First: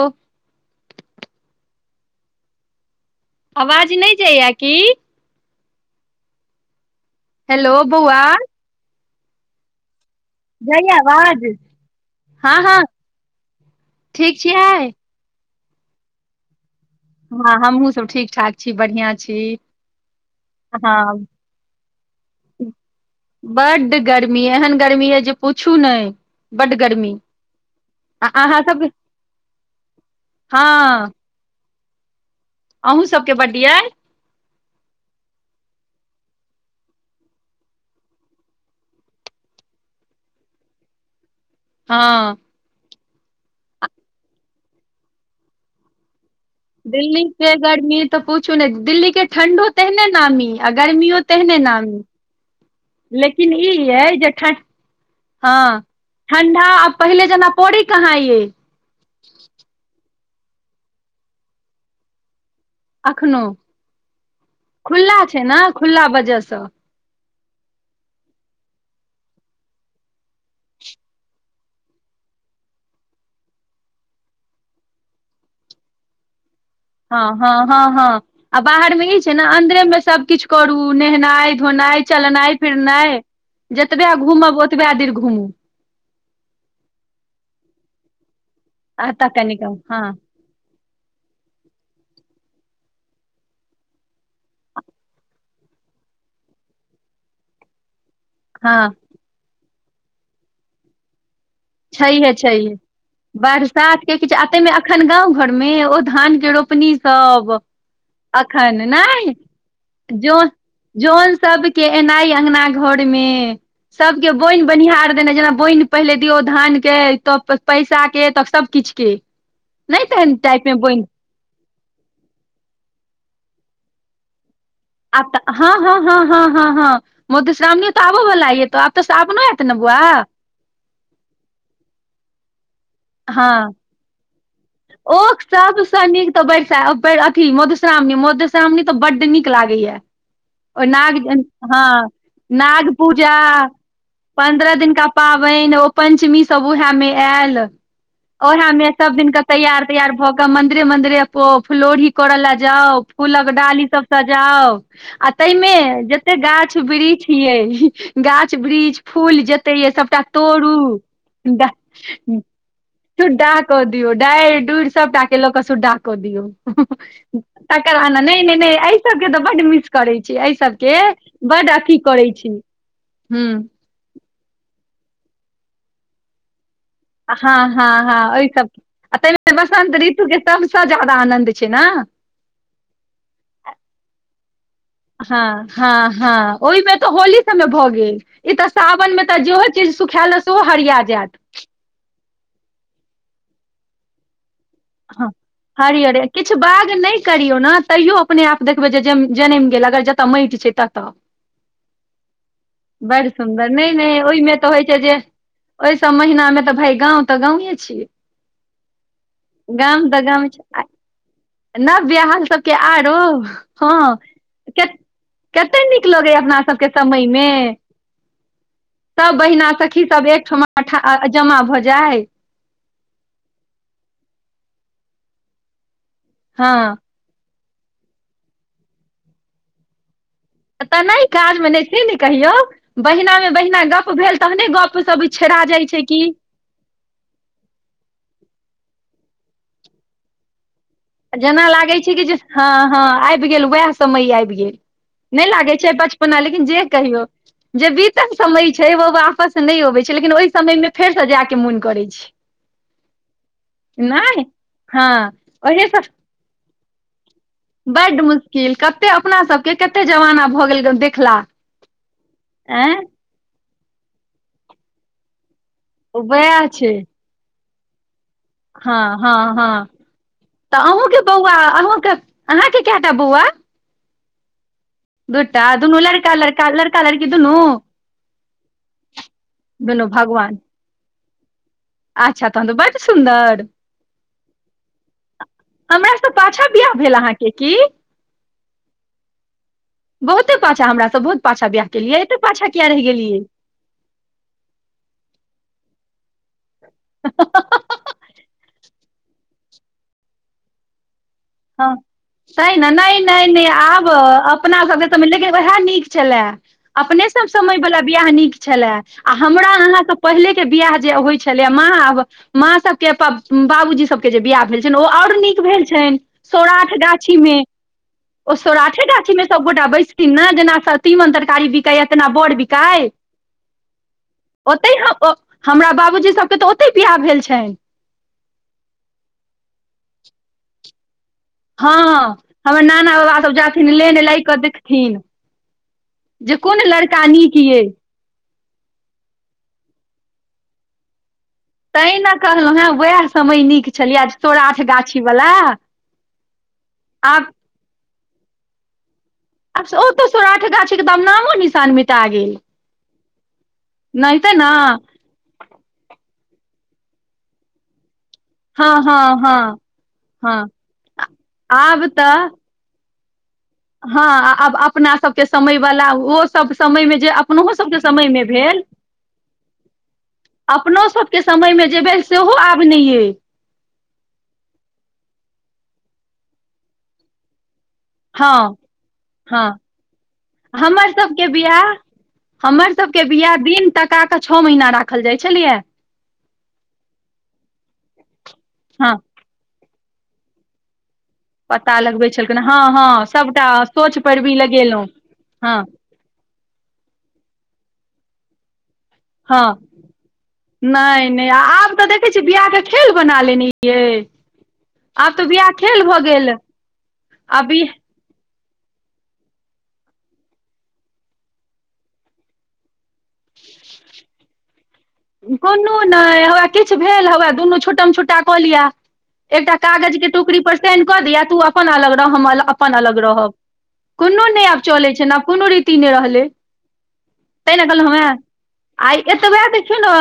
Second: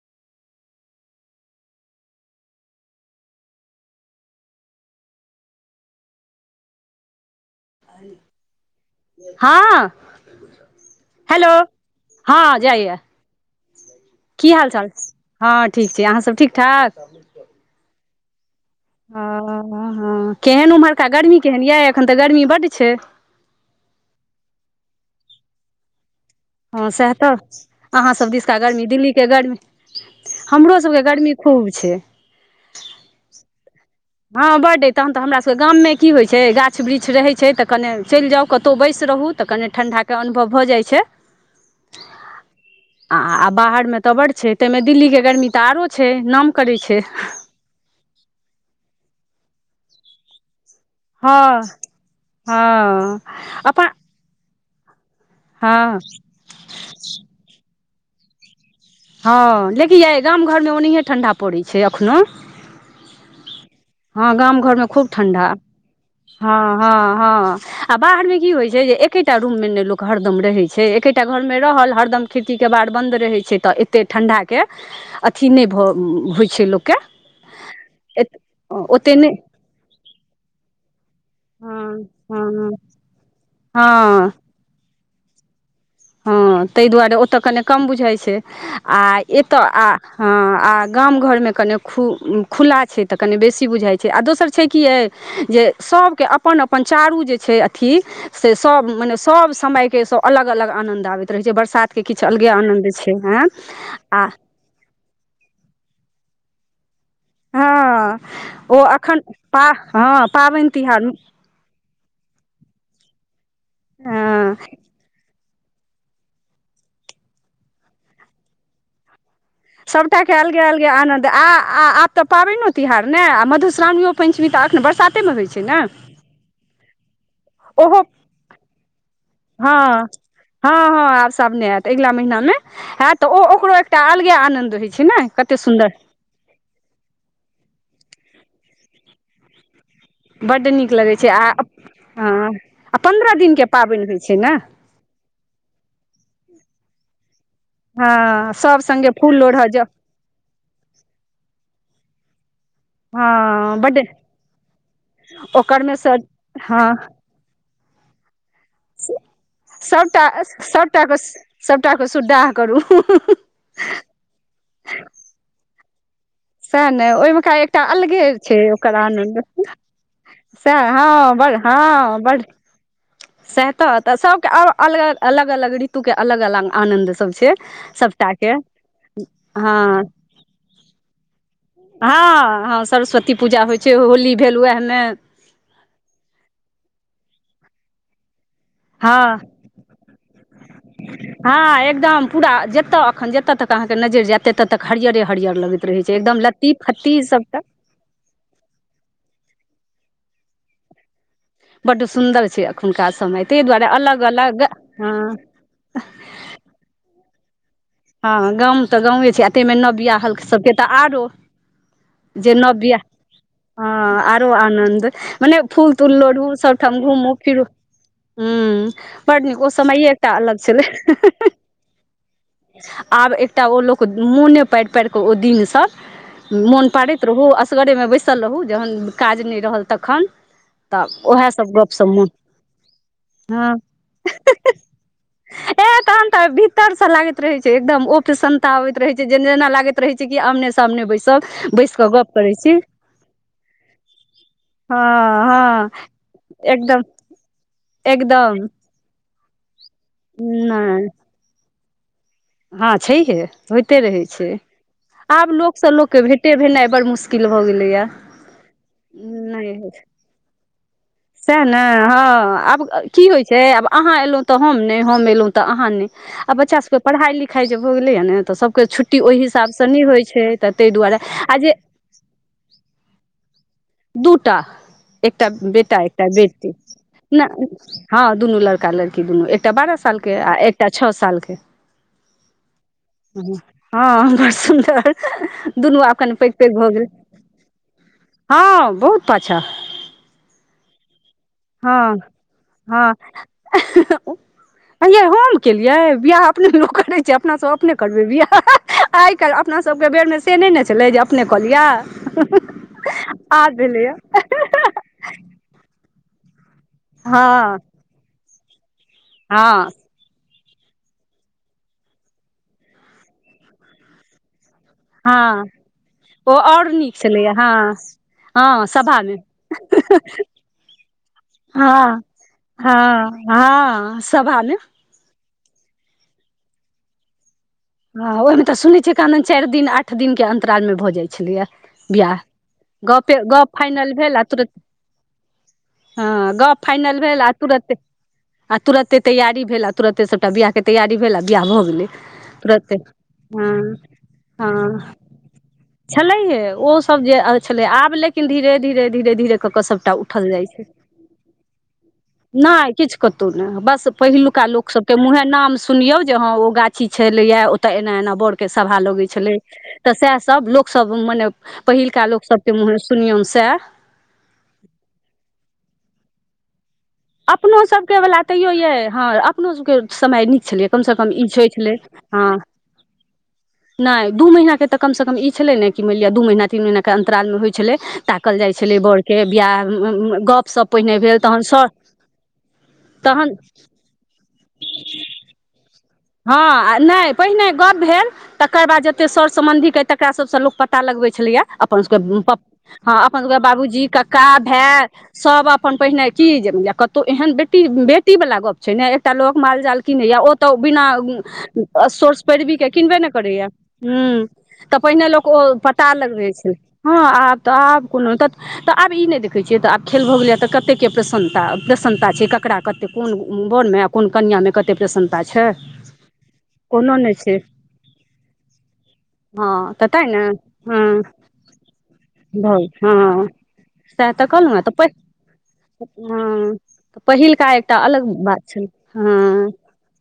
ओ [inaudible] आवाज नहि जाय ये की हेलो बौआ हँ जाइये आवाज हेलो हँ हँ ठीक की हाल छियैै चाल हँ ठीक छै अहाँसभ ठीक ठाक हँ हमहुँ सब ठीक ठाक छी बढ़िआँ छी ओ केहन ओम्हरका हँ गर्मी केहन यऽ एखन तऽ गर्मी बड्ड छै बड्ड गर्मी एहन गर्मी यऽ जे पूछू नहि बड्ड हँ सएह गर्मी तऽ आ अहाँसभ दिशका अहाँ गर्मी सबके दिल्लीके गर्मी हमरो सबके हँ गर्मी खूब छै अहूँ सबके बड्ड यै हँ बड्ड अइ तखन तऽ हमरासभके गाममे की होइत छै गाछ वृक्ष रहैत छै तऽ कने चलि जाउ कतहु बैसि रहू तऽ कनि ठण्डाके अनुभव भऽ जाइ छै हँ आ आ बाहर मे तऽ बड्ड छै ताहिमे दिल्ली के गर्मी तऽ आरो छै नाम करैत छै दिल्ली के गर्मी तऽ पूछू नै दिल्ली के ठण्डो तेहने नामी आ गर्मियो हँ तेहने नामी हँ लेकिन ई अपन यै जे ठण्डा हँ ठण्डा आब पहिले जेना पौरैय कहाँ यै हँ लेकिन यइ गाम घरमे ओनाहिये ठण्डा पड़ैत छै एखनो अखनो हँ गाम घरमे खूब खुला छै ठण्डा ने खुला वजह सँ हँ हँ हँ आ बाहर मे की होइ छै जे एकेटा रूम मे ने लोक हरदम रहे छै एके एकटा घरमे रहल हरदम खिड़की केबार बन्द रहै छै तऽ ए [unintelligible] ओतेक ठण्डाके अथी नहि भऽ होइ छै लोक हँ हँ हँ हँ आ बाहरमे ओते ई छै नहि ने अन्दरेमे सभ किछु करू नेहेनाइ हँ धोनाइ चलनाइ हँ फिरनाइ जतबे हँ घुमब ओत ओतबए देर घुमू हँ ताहि दुआरे ओतय कने कम बुझाइ छै आ एतय आ हँ आ गाम घर में कने खु खुला छै तऽ कनि बेसी बुझाई छै आ दोसर छै की अइ जे सभके अपन अपन चारू जे छै अथी से सब हँ म ने सब समय के सब अलग अलग आनंद आबैत रहे छै बर्षा साथ के किछु छैहे अलगे छैहे आनन्द छै ह बरसात के आ किछु ताहिमे अखन गाँव घर में ओ धान के रोपनी सब हँ ओ अखन एखन नहा पा हँ जन पाबनि तिहार जन सब के एनाइ अगना घर में सब के हँ बोनि बनिहार देना जेना बोनि पहिले दियौ धान के तऽ पैसा के तऽ सबकिछ के नहि सबटाक तेहन अलगे टाइप मे अलगे बनि आनन्द आब तऽ पाबनि तिहार ने आ मधुशावणियो प चचमी तऽ अखन बस आब त हँ हँ ह हँ हँ हँ मधुश्रावणी ओहो तऽ आबो वला ये तो आब तऽ सावनो हत न बुआ हँ हँ हँ आब साबने होयत अगिला महीना में हयत तऽ ओ हँ ओकरो अलगे आनन्द होइ छै ने ओ कते सब सुन्दर पस अथी मधुश्रावणी मधुश्रावणी तऽ बड्ड नीक लागैया बड्ड ओ नीक लगै नाग छै आ हँ नाग आ पन्द्रह पूजा दिन के पाबनि होइ छै ने पन्द्रह दिन का पाबनि ओ पंचमी सब उएहे में आयल हँ ओहे मे संगे सब दिन फूल के लोढ़ऽ तैयार जाउ भऽ कऽ मंदरे मंरे फ्लोर ही करऽ लए जाउ फूलक हँ डाली बड्ड सब सजाउ आ तहि मे ओकर सँ जते गाछ हँ वृक्ष ये गाछ वृक्ष फूल जते य सबटा तोड़ सबटा के सबटा के सुद्दाह करू सु्डा कऽ दियऔ डारि डढ़ि सबटा के लऽ कऽ सुुड्डाह कऽ दियऔ सएह ने ओहिमे का एकटा तकर बाद ने अलगे नहि नहि छै नहि ओकर एहि सभके तऽ आनन्द बड्ड मिस करैत छी एहि सएह सभके हँ बड़ बड अ की करै छी ह त त सब के अलग अलग अलग ऋतु के अलग अलग आनंद हँ हँ हँ ओहि सब ताहिमे बसंत हँ ऋतु के सबसँ ज्यादा आनन्द छै ने हँ हँ सरस्वती पूजा होइ छै होली भेल वएह में हँ हँ हँ ओहि में तऽ होली सबमे भऽ गेल ई तऽ सावन में तऽ हँ जेहो चीज सुखायल सेहो हरिया जायत ह एकदम पूरा जते अखन जतताे तक अहाँ के नजर जयत एते तऽ तक हरियरे हँ हरियर लगैत रहै छै हरियरे एकदम किछु लत्ती बाग फत्ती नहि सब करियौ तऽ ने तैयो अपने आप देखबै जे जनमि गेल अगर जतऽ माटि छै ततऽ बड्ड सुन्दर छै एखुनका बड़ समय तहि सुन्दर दुआरे नहि नहि अलग ओहिमे अलग तऽ होइ छै हँ जे ओहि सब महीना में तऽ भाय गाँव तऽ गांवे छियै हँ गाँम तऽ गाँवे छै एतेमे नब बियाह हल सबके तऽ आरो जे सबर नव बियाह क हँ आरो आनन्द मने फूल तूल न लोढ़ू लना सब के सभठाम समय घूमू मे फिरू हूँ सब बड नीक ओ बहिना सखी समये सब एकटा अलग छलै एकठमा जमा भजा आब एकटा ओ लोक मोने पारि पार कऽ ओ दिनसँ हँ मोन पाड़ैत रहू असगरेमे बैसल रहू जखन काज नहि रहल तखन तऽ नहि उएह काजमे सब नहि गप से सब नहि मोन कहियौ बहिना में हँ बहिना गप भेल तहने गपसभ छेड़ा जाइ छै की तर से लागैत रहे छै एकदम ओप समता अबैत रहे छै जे जेना लागैत रहे छै क आमने सामने बै छै जेना लागै छै कि जे हँ हँ आबि गेल उएह समय आबि गेल हँ नहि लागे हँ छै बचपना लेकिन जे एकदम कहियो जे बीतक एकदम समय छै बाबा आपस नहि अबैत छै लेकिन ओहि समयमे नहि फेरसँ जायके मोन करैत छै हँ छैहे होइते रहै नहि छै हँ आब लोकसँ लोकके भेटे भेनाई बड़ मुशकिल बड मुश्किल कते अपना सबके नहि कते जमाना भऽ गेल देख सएह ने हँ आब की होइत छै आब अहाँ एलहुँ तऽ हम नहि हम एलहुँ उएह बच्चा छै सब पढ़ाइ लिखाइ भ गेल के हँ छुट्टी हँ ओहि हँ हिसाबसँ नहि होइत छै तऽ ताहि दुआरे अहूँके बौआ आ जे अहूँके अहाँके क टा बौआ दूटा एकटा दूटा दुनू बेटा एकटा लड़का लड़का बेटी लड़का लड़की ने दुनू हँ दुनू लड़का लड़की दुनू एकटा बारह दुनू साल के आ भगवान एकटा छओ साल के अच्छा तहन तऽ बड सुन्दर हँ बड़ सुन्दर दुनू अखन पैघ पैघ भऽ गेल क की हँ बहुत पाछा बहुते पाछा हमरास बहुत पाछा बियाह केलियै एते पाछा किया रहि गेलियै अये हम केलियै बियाह करै अपना सब अपने करबै बियाह आइ काल्हि अपना सबके बेरमें से नहि ने छलै अपने कऽ लिअ हँ सह न नहि नहि नहि आब अपना सबके सम लेकिन उएह नीक छलए अपने सब समय हँ बला बियाह नीक छले आ हमरा हँ अहाँके पहिले के बियाह जे होइ छले माँ माँ सब के बाबूजी सब के जे बियाह भेल ओ ओर नीक हँ भेल छनि ओ आओर सौराठ नीक छलैया गाछीमे हँ ओ हँ सौराठे सभा गाछी मे सबगोटा बैसथिन ने जेना तीमन तरकारी हँ बिकैया तना बड़ बिक हँ हँ सब हाल ओतहि हमरा बाबूजी सभके तऽ ओतहि बियाह भेल छनि ह ओहि में तऽ सुनने छियै कानन चारि दिन आठ दिन के अंतराल में भऽ जाइत छलिये हँ बिवाह हमर नाना गपे बाबा सभ गप जाथिन फाइनल लेन भेल लय आ कऽ तुरत देखथिन हँ जे गप कोन फाइनल लड़का भेल नीक ये तुरते आ तुरते तैयारी भेल आ तुरते सभटा बियाहके तैयारी भेल आ बियाह भऽ गेलै कहलहु हेँ तुरते उएह समय हँ नीक छलियै सौराठ गाछी वला छलै हे ओ सब जे आब छलै आब लेकिन धीरे धीरे धीरे धीरे क क आब ओ सबटा तऽ उठल सौराठ जाई छैय गाछी के दाम नामो निशान मिटा गेल नहि कीछ कतौ नहि बस नहिते पहिलुका ने लोक सभ के मुंहे नाम सुनियो जे हं ओ गाछी छले या ताे एना एना बोड़ हँ सभा लगै हँ छलै हँ त से हँ सभ लोक सभ मने आब पहिलका लोक तऽ सभ तमहे सुनिय स हँ आब अपना सबके समय बला ओ समय मे जे अपन अपनो सबके सभके समय वला में तैयो भेल ये हँ अपनो सभके समय नीक छलै अपनो कमसँ कम सभके ई होइ समयमे छलै जे भेल हँ सेहो आब नहि अइ नहि दू महीनाक तऽमसँ कम ई छलै ने कि मानि लिअ दू महीना तीन महननाे अतरालमे होइ छलै ताकल हँ जाइ छलै बड़के हँ बियाह गप सप पहिने भेल तहन स हमरसबके बियाह दिन तकाके छओ महीना राखल जाइ छलियै हँ आ नहि पहिने गप भेल तकर बाद हँ जतेक सर सम्बन्धीेइ तकरा सभसँ लोक पता प्ता लगबै छलियया पता अपन लगबै सभके प छलखिन हँ अपन सभके सभटा बाबूजी सोझ कक्का पैरवी लगेलहुँ भाय सब हँ अपन पहिने की जे या कतौ एहन बेटी बेटी वाला गप छै ने एकटा लो हँ माल जाल की ने या ओत नहि नहि आ आब तऽ बिना देखै सोर्स छियै पैरवीक बियाहके के खेल किनबे नहि बना करैय लेने यै ह् तऽ पहिने आब लोक बियाह ओ खेल पता भऽ लगबै गेल छै हँ आब आ तऽ बि आब कोनो त तऽ आब ई नहि देखैत छियै तऽ आब खेल भऽ गेलै तऽ कते के प्रसन्नता प्रसन्नता छै ककरा कतेक कोन वनमेब कोन कनिया मे कते प्रसन्न कोनो नहि हए किछु भेल हौए छै दुनू छुटटम छुटा कऽ लिअ एकटा हँ तऽ तैँ कागजके ने टुकड़ी पर हँ साइन कऽ दिअ तू अपन अलग रह हम भऽ अपन अलग हँ रहब सएह कोनो तऽ नहि कहलहुँ आब हेँ तऽ चलै पहिल छै न आब कोनो रीति नहि रहलै हँ तऽ पहिलका तै ने एकटा कहलहु अलग है बात छलै आइ हँ एतवे चलो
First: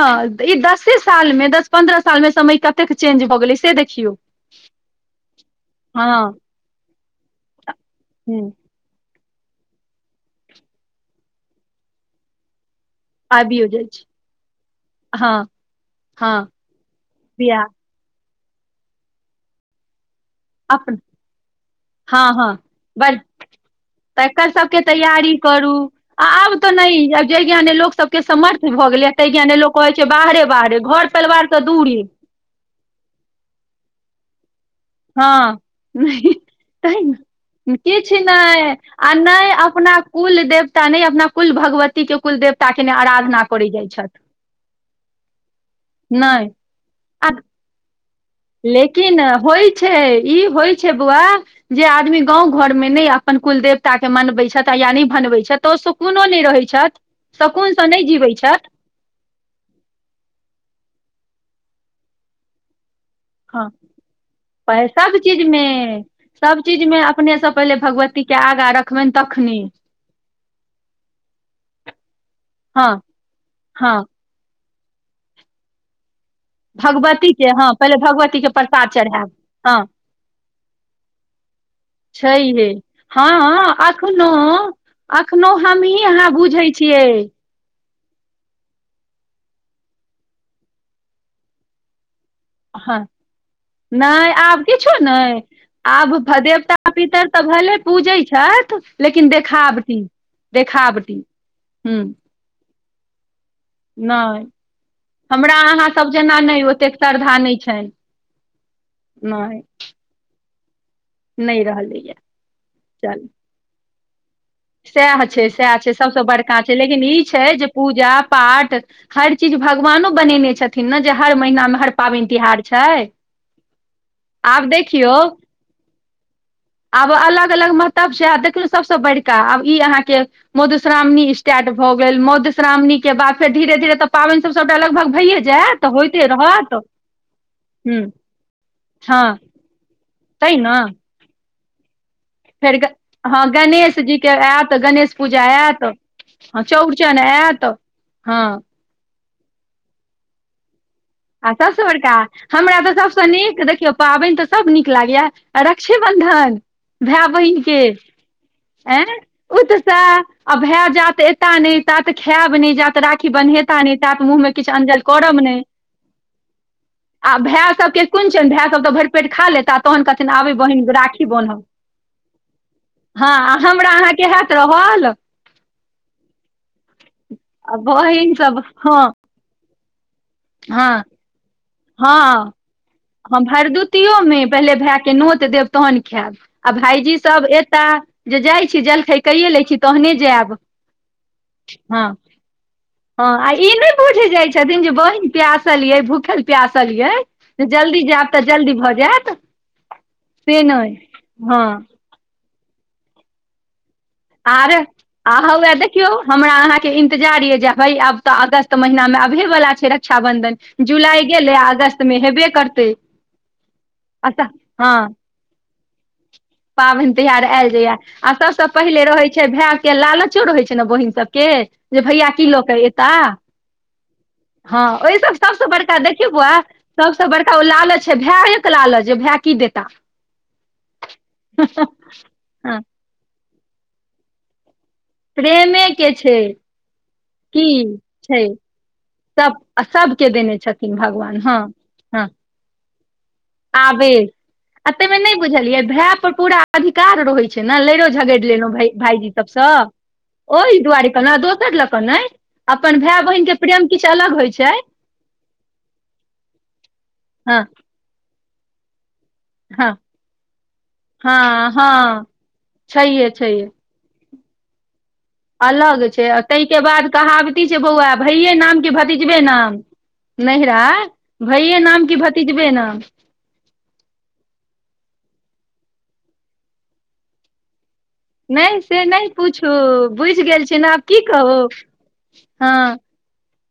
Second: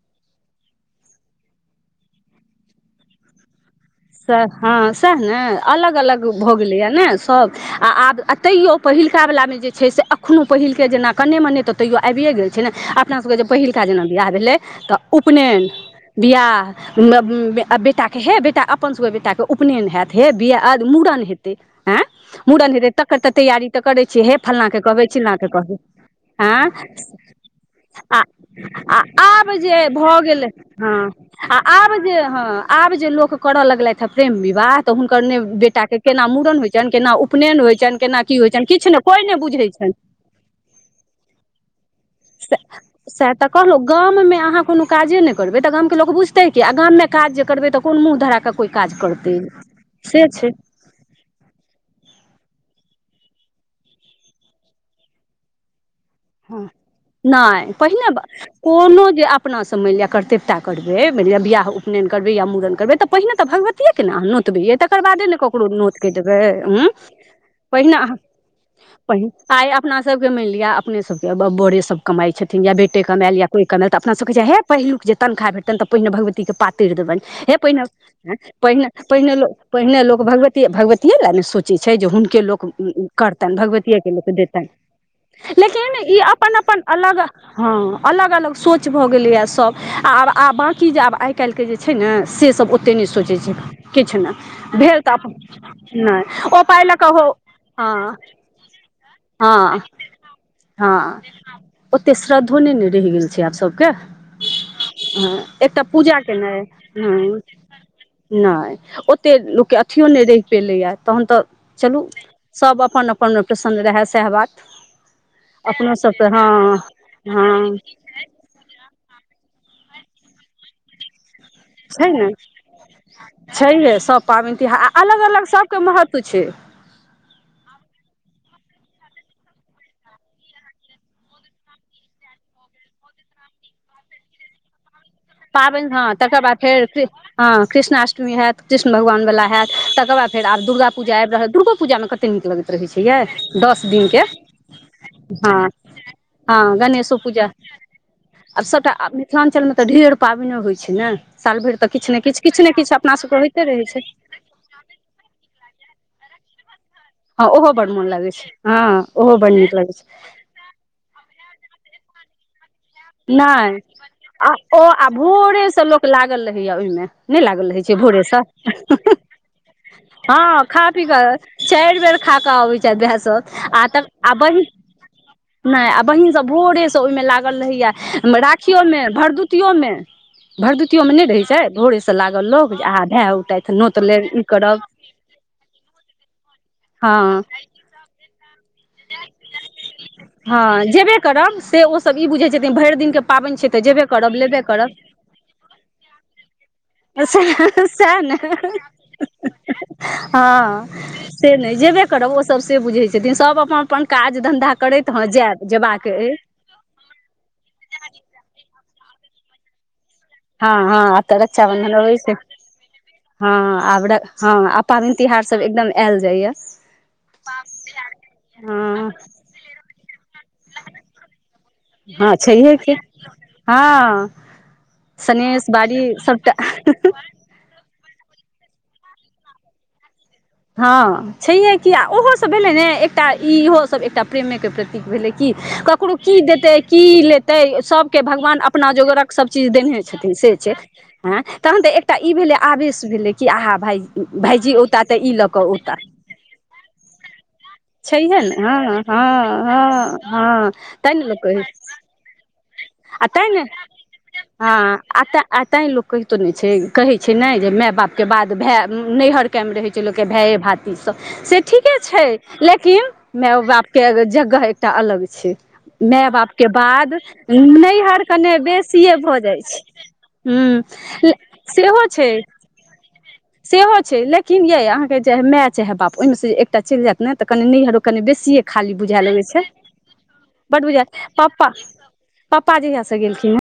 ई दसे साल में दस पन्द्रह साल मे समय कतेक चेंज भ गेलै से देख सए हँ सएह ने अलग हँ अलग भ गेलैए ने सभ आ आब ह तैयो पहिलकावला मे जे छै से एखनो पहिलके जेना कने मने त तैयो आबिए गेल छै ने आ अपनासबके जे आबियो जाइ पहिलका जेना छै वियाह भेलै तऽ हँ उपनयन हँ बियाह बिआह बेटाके हे बेटा अपन सभके बेटाके उपनयन हैत हे बिय आज अपन मूड़न हेते ह हँ हँ मूड़न हेते बड़ तकर त तैयारी त करे हे तकर फलला के सबके कहबै चिल्ला तैयारी के करू कहबै आ आब तऽ नहि आब जाहि ज्ञाने लोक हँ आ सबके समर्थ भऽ आ गेलै ताहि आब ज्ञाने लोक जे कहै छै भऽ गेल बाहरे बाहरे हँ घर परिवार आ तऽ आब दूरे जे हँ आब जे लोक कर लगलथि है प्रेम विवाद तऽ हुनकर ने हँ बेटाके केना नहि मूड़न होइत छनि तहि केना उपनयन ने होइत छनि किछु केना की होइत छनि किछ नहि आ कोइ नहि बुझैत छनि अपना कुल देवता नहि अपना कुल भगवती के कुल देवता के नहि सएह आराधना तऽ करै कहलहुँ जाइ छथि गाममे अहाँ कोनो काजे नहि करबै तऽ गामके लोक नहि बुझतै कि गामे आ काज जे करे तऽ कोन मुह धरा कऽ कोइ काज लेकिन करतै होइ छै ई होइ छै बौआ जे आदमी गाँव घरमे नहि अपन कुल देवताे मनबैत छथि या नहि बनबैत छथि तऽ ओ सुकूनो नहि रहै हँ छथि नहि शकुनसँ पहिने जीवै छथि कोनो जे अपनासँ मनी लिअ कतव्यता करै मि लिअ बिह उपन करबै या म मुड़न करबै तऽ पहिने तऽ हँ भगवतियेके ने अहाँ नोतबियै तकर सभ बादे ने चीजमे ककरो नोत कऽ सभ देबैँ चीजमे अपनेसँ पहिले पहिने अहाँ भगवतीके आगाँ रखबनि प तखने आइ अपना सबके मानि लिअ अपने सबके बड़े सभ कमाइत छथिन या हँ बेटे कमाायल या कोइ कमायल तऽ हँ अपनासभ कहै छै हे पहिलुक जे तनखा भेटल रहे पहिने भगवती पातरि देबनि भगवती के हे हँ पहिने पहिले भगवती के पहि प्रसाद चढ़ायब पहिने हँ पहिने लोक भगवती भगवतिये लए ने सोचै छै जे हुनके लोक छैहे करतनि भगवतियेके लोक देतनि अखनोहु लेकिन हमहीँ ई अहाँ अपन बुझै अपन छियै अलग हँ अलग अलग सोच भऽ गेलैएा सभ आ आब आब बाकी जे आब आइ आइकाल्हिके जे छै ने से सब ओते हँ नहि सोचै छै किछु आब नहि किछो भेल तऽ नहि अपन आब नहि ओ देवता पाइ लऽ कऽ पितर हो त भले हँ पूजैत छथि लेकिन हँ देखाबटी हँ ओते श्रद्धो नहि ने रहि गेल छै आब सब नहि हमरा एकटा अहाँसभ पूजा जेना केनाइ नहि ओतेक श्रद्धा हँ नहि छनि नहि ओत नहि लोक अथीऔने रह पेलैए तहन त नहि चलू रहलैया सब अपन चलू अपन प्रसन्न रहए सएह बात सएह छै सएह छै अपनो सबस सभके बड़का छै हँ लेकिन ई छै जे हँ पूजा पाठ हर चीज भगवानो बनेने छथि न ने जे हर महीनामे हर छै ने पाबनि तिहार छै आब देखियौ क महत्व छै आब अलग अलग महतब छै आ देखियौ सभसँ बड़िका आब ई अहाँके मधुश्रावणी स्टार्ट भऽ गेल मधुश्रावणी के बाद फेर धीरे धीरे तऽ पाबनि सब सभटा लगभग भैय जा तऽ पाबनि हँ होइते तकर बाद रहत फेर हँ ह कृष्णाष्टमी हैत कृष्ण हँ भगवानवला हयैत तकर बाद फेर तै आब ने दुर्गाापूजा आबि रहल दुर्गा पूजामे कतेक कतेक नीक लगैत फेर ग रहै छै य हँ दस गणेश जी दिनके के आयत गणेश पूजा ह आयत हँ चौड़चन गणेशो पूजा आयत हँ आब सभटा मिथिलाञ्चल में तऽ ढेर पाबनि होइत छै ने आ साल भरि सभसँ तऽ किछु बड़का ने किछु किछु ने हमरा तऽ किछु अपना सभसँ सभके नीक होइते रहै देखियौ छै पाबनि तऽ सभ नीक लागैए रक्षा बन्धन भाय हँ ओहो बहिनके बड मोन लागै छै हँ अय ओहो बड नीक लगै ओतसँ छै अभय जात एता नहि त खायब नहि जात तऽ राखी नहि बन्हता न ता तऽ मुँह में आ किछ ओ अंजल आ करब ने नहि भोरेसँ लोक लागल रहैया ओहिमे आ नहि लागल भाय रहै छै सभके कोन भोरेसँ छैन भाय सभ तऽ ह भरि ह पेट खा लेता तहन कहथिन आबै हँ खा बहिन पी राखी कऽ बान्हब चारि बेर खा अबै छथि भाय हँ सब आ हमरा त अहाँके आ हैत बहिन रहल आ नहि आ बहिन सब भोरे ओहि में लागल रहैया बहिन सभ हँ भरदुति में हँ भरदुतियो मेँ नहि रहै छै भोरे से हँ लागल लोक जे अँहा भाय हम उताए तऽ नोत लेब भरदुतियोमे ई पहिले करब भायके नोत देब तहन खायब आ भाईजी हँ सब एता जे जाइ छी जल छकेयो लै छी तहने जायब हँ जेबे करब से हँ ओसभ ई बुझैत छथिन भरि दिनके ह आ पाबनि छै ई तऽ नहि जेबे बुझे करब जाय लेबे छथिन करब जे बहिन प्यार पासल यै भूखल प्यासल यै जल्दी सएह जायब ने तऽ जल्दी भऽ जायत से हँ नहि से हँ नहि जेबे करब ओ सब से बुझै छथिन सभ अपन अपन काज आर धन्धा करैत हँ आ जायब ह जेबाक देखियौ अइ हमरा अहाँ के इन्तजार य जे भइ आब तऽ अगस्त महिनामे अबेवला छै रक्षाबंधन हँ हँ आब जुलाई तऽ गेलै रक्षाबन्धन अगस्त अबै में छै हेबे करतै हँ आब हँ आ पाबेन तिहारसभ एकदम आयल जाइए पाबनि तिहार आयल जाइया आ सबसे पहिले रहै छै भाय के लालचो रहै छै ने बहिन सबके जे भैया हँ की लऽ छैहे के कि एता हँ हँ ओहि सब सनेस सबसँ बड़का बाड़ी देखिय बौआ सभटा सबसँ बड़का लालच छै भाय एक लाल छै भाय की देता हँ छैहे कि आ ओहो सब भेलै हँ ने एकटा इहोसभ एकटा प्रेमेके प्रति भेलै क प्रेमे के ककरो छै की देतै की लेतै की सबके छै भगवान अपना जोगरक सब चीज देने सबके छथिन से देने छै छथिन ऐ भगवान हँ तऽ हँ ई भेले आवेश भेले कि आहा भाईज आबेर भाईजी आ ओता ताहिमे नहि बुझलियै भाय पर पूरा अधिकार रहै छै ने लड़ो छैहे झगड़ि ने लेलहुँ हँ भाायजी हँ सबसँ हँ हँ ओहि दुआरे तैँ ने कख लोक कहै दोसर छै ल अपन भाय आ तें बहिनके ने प्रेम किछु अलग होइ छै हँ तैं लोक कहितो नहि छै कहै छै ने हँ जे माय बाप के बाद भए नैहर रहै हँ छै लोक भए भाति सब से हँ ठीके हँ छै लेकिन छैहे छैहे मेओ बा के जगह एकटा अलग छै अलग छै माय आ बाप के ताहिके बाद कहावती छै बौआ नैहर कने भैये नाम कि बेसियए भ भतीजबे जाइ नाम छै नहिरा ह भैये सेहो नाम कि छै भतीजबे नाम सेहो छै लेकिन ये अहाँ के जे माय चाहे बाप ओहि मे से एकटा चलि जायत ने त कनी नहर कनि बेसियए नहि खाली से बुझाए नहि लगे छै पूछू बुझि गेल छी बड ने आब बुझ की कहू पापा पपा हँ जहिया से गेलखिन हँ